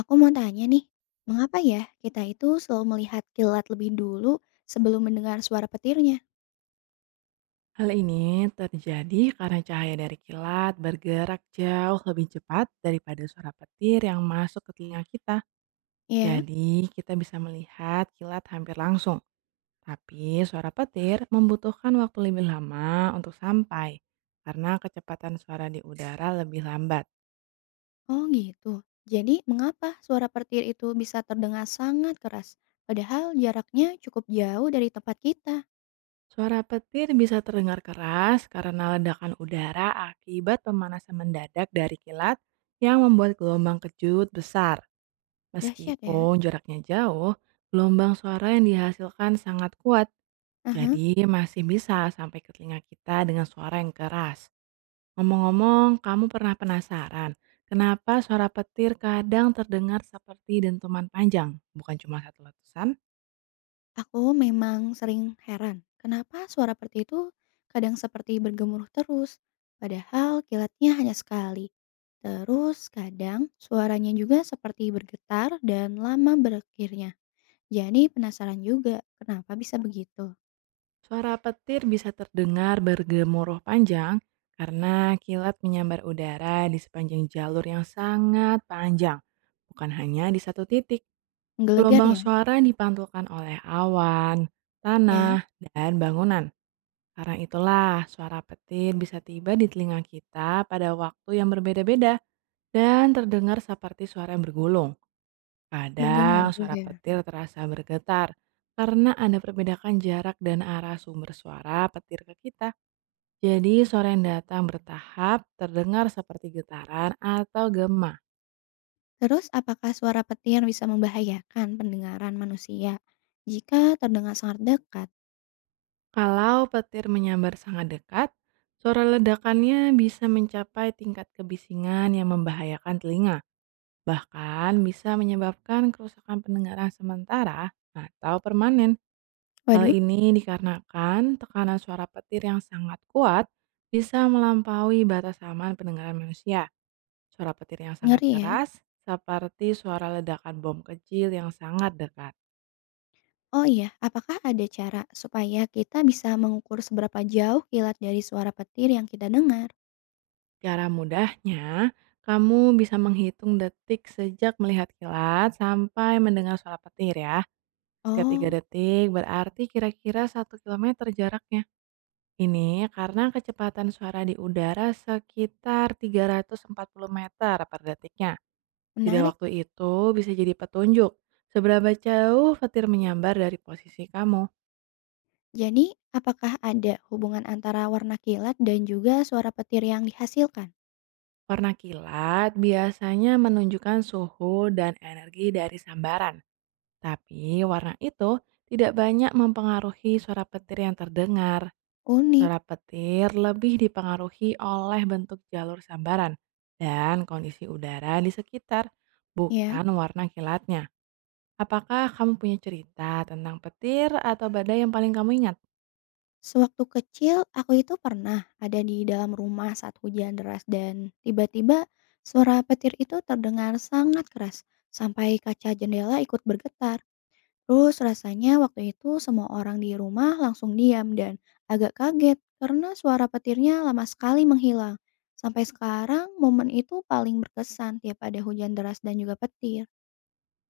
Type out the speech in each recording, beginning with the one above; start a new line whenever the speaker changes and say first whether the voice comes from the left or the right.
left: Aku mau tanya nih, mengapa ya kita itu selalu melihat kilat lebih dulu sebelum mendengar suara petirnya?
right: Hal ini terjadi karena cahaya dari kilat bergerak jauh lebih cepat daripada suara petir yang masuk ke telinga kita.
left: Ya,
right: Jadi, kita bisa melihat kilat hampir langsung. Tapi, suara petir membutuhkan waktu lebih lama untuk sampai karena kecepatan suara di udara lebih lambat.
left: oh gitu. Jadi mengapa suara petir itu bisa terdengar sangat keras, padahal jaraknya cukup jauh dari tempat kita?
right: Suara petir bisa terdengar keras karena ledakan udara akibat pemanasan mendadak dari kilat yang membuat gelombang kejut besar.
left: Dahsyat ya.
right: Meskipun jaraknya jauh, gelombang suara yang dihasilkan sangat kuat,
left: Aha,
right: jadi masih bisa sampai ke telinga kita dengan suara yang keras. Ngomong-ngomong, kamu pernah penasaran kenapa suara petir kadang terdengar seperti dentuman panjang, bukan cuma satu letusan?
left: aku memang sering heran. Kenapa suara petir itu kadang seperti bergemuruh terus, padahal kilatnya hanya sekali. Terus kadang suaranya juga seperti bergetar dan lama berakhirnya. Jadi penasaran juga kenapa bisa begitu?
right: Suara petir bisa terdengar bergemuruh panjang karena kilat menyambar udara di sepanjang jalur yang sangat panjang, bukan hanya di satu titik.
left: Menggelegar
right: Gelombang
left: ya?
right: suara dipantulkan oleh awan,
left: Ya,
right: tanah, dan bangunan. Karena itulah suara petir bisa tiba di telinga kita pada waktu yang berbeda-beda dan terdengar seperti suara yang bergulung. Kadang
left: bergemuruh
right: suara
left: ya.
right: petir terasa bergetar karena ada perbedaan jarak dan arah sumber suara petir ke kita. Jadi suara yang datang bertahap terdengar seperti getaran atau gema.
left: Terus apakah suara petir bisa membahayakan pendengaran manusia jika terdengar sangat dekat?
right: Kalau petir menyambar sangat dekat, suara ledakannya bisa mencapai tingkat kebisingan yang membahayakan telinga, bahkan bisa menyebabkan kerusakan pendengaran sementara atau permanen. Hal
left: Waduh,
right: ini dikarenakan tekanan suara petir yang sangat kuat bisa melampaui batas aman pendengaran manusia. Suara petir yang sangat
left: ngeri ya.
right: keras, seperti suara ledakan bom kecil yang sangat dekat.
left: Oh iya, apakah ada cara supaya kita bisa mengukur seberapa jauh kilat dari suara petir yang kita dengar?
right: Cara mudahnya, kamu bisa menghitung detik sejak melihat kilat sampai mendengar suara petir ya. Setiap 3
left: Oh,
right: detik berarti kira-kira satu kilometer jaraknya. Ini karena kecepatan suara di udara sekitar 340 meter per detiknya. Tidak
left: menarik.
right: waktu itu bisa jadi petunjuk. Seberapa jauh petir menyambar dari posisi kamu.
left: Jadi, apakah ada hubungan antara warna kilat dan juga suara petir yang dihasilkan?
right: Warna kilat biasanya menunjukkan suhu dan energi dari sambaran. Tapi warna itu tidak banyak mempengaruhi suara petir yang terdengar.
left: Unik,
right: Suara petir lebih dipengaruhi oleh bentuk jalur sambaran dan kondisi udara di sekitar,
left: ya.
right: bukan warna kilatnya. Apakah kamu punya cerita tentang petir atau badai yang paling kamu ingat?
left: Sewaktu kecil, aku itu pernah ada di dalam rumah saat hujan deras dan tiba-tiba suara petir itu terdengar sangat keras sampai kaca jendela ikut bergetar. Terus rasanya waktu itu semua orang di rumah langsung diam dan agak kaget karena suara petirnya lama sekali menghilang. Sampai sekarang momen itu paling berkesan tiap ada hujan deras dan juga petir,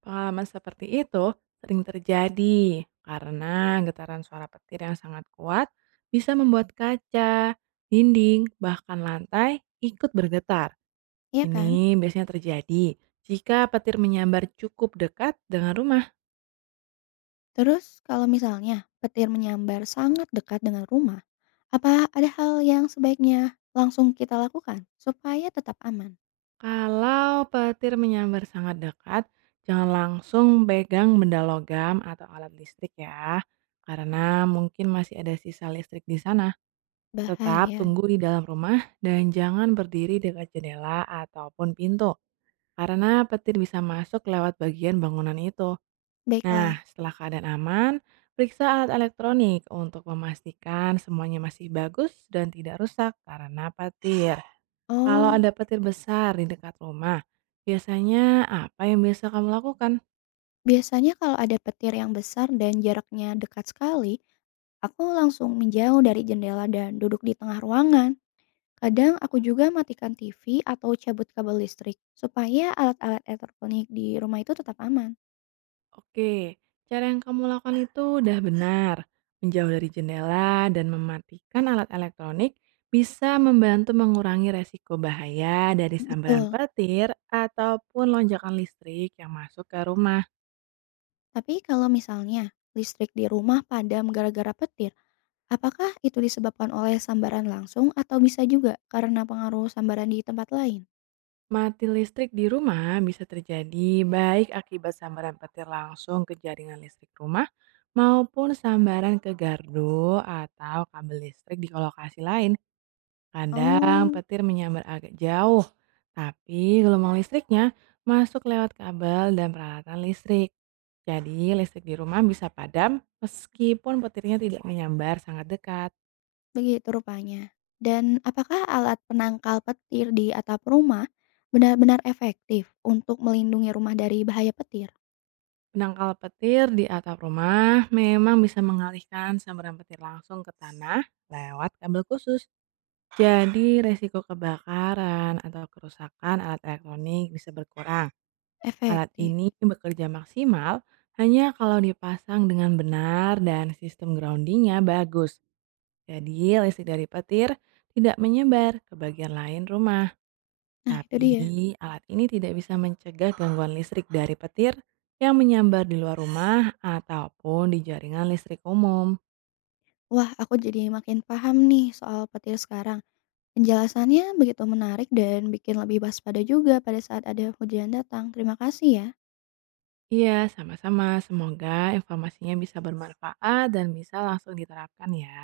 right: Pengalaman seperti itu sering terjadi karena getaran suara petir yang sangat kuat bisa membuat kaca, dinding, bahkan lantai ikut bergetar.
left: iya kan?
right: Ini biasanya terjadi jika petir menyambar cukup dekat dengan rumah.
left: Terus kalau misalnya petir menyambar sangat dekat dengan rumah, apa ada hal yang sebaiknya langsung kita lakukan supaya tetap aman?
right: Kalau petir menyambar sangat dekat, jangan langsung pegang benda logam atau alat listrik ya, karena mungkin masih ada sisa listrik di sana. Tetap
left: Bahaya.
right: tunggu di dalam rumah dan jangan berdiri dekat jendela ataupun pintu, karena petir bisa masuk lewat bagian bangunan itu. Nah,
left: Baiklah.
right: setelah keadaan aman, periksa alat elektronik untuk memastikan semuanya masih bagus dan tidak rusak karena petir. Kalau
left: Oh,
right: ada petir besar di dekat rumah, biasanya apa yang biasa kamu lakukan?
left: biasanya kalau ada petir yang besar dan jaraknya dekat sekali, aku langsung menjauh dari jendela dan duduk di tengah ruangan. Kadang aku juga matikan TV atau cabut kabel listrik supaya alat-alat elektronik di rumah itu tetap aman.
right: Oke, cara yang kamu lakukan itu udah benar. Menjauh dari jendela dan mematikan alat elektronik bisa membantu mengurangi resiko bahaya dari sambaran
left: Betul.
right: petir ataupun lonjakan listrik yang masuk ke rumah.
left: Tapi kalau misalnya listrik di rumah padam gara-gara petir, apakah itu disebabkan oleh sambaran langsung atau bisa juga karena pengaruh sambaran di tempat lain?
right: Mati listrik di rumah bisa terjadi baik akibat sambaran petir langsung ke jaringan listrik rumah maupun sambaran ke gardu atau kabel listrik di lokasi lain. Kadang
left: Oh,
right: petir menyambar agak jauh, tapi gelombang listriknya masuk lewat kabel dan peralatan listrik. Jadi listrik di rumah bisa padam meskipun petirnya tidak menyambar sangat dekat.
left: begitu rupanya. Dan apakah alat penangkal petir di atap rumah benar-benar efektif untuk melindungi rumah dari bahaya petir?
right: Penangkal petir di atap rumah memang bisa mengalihkan sambaran petir langsung ke tanah lewat kabel khusus. Jadi resiko kebakaran atau kerusakan alat elektronik bisa berkurang. Alat
left: Efektif.
right: ini bekerja maksimal hanya kalau dipasang dengan benar dan sistem groundingnya bagus. Jadi listrik dari petir tidak menyebar ke bagian lain rumah.
left: Nah, itu
right: Tapi,
left: dia.
right: alat ini tidak bisa mencegah gangguan listrik dari petir yang menyambar di luar rumah ataupun di jaringan listrik umum.
left: Wah, aku jadi makin paham nih soal petir sekarang. Penjelasannya begitu menarik dan bikin lebih waspada juga pada saat ada hujan datang. Terima kasih ya.
right: Iya, sama-sama. Semoga informasinya bisa bermanfaat dan bisa langsung diterapkan ya.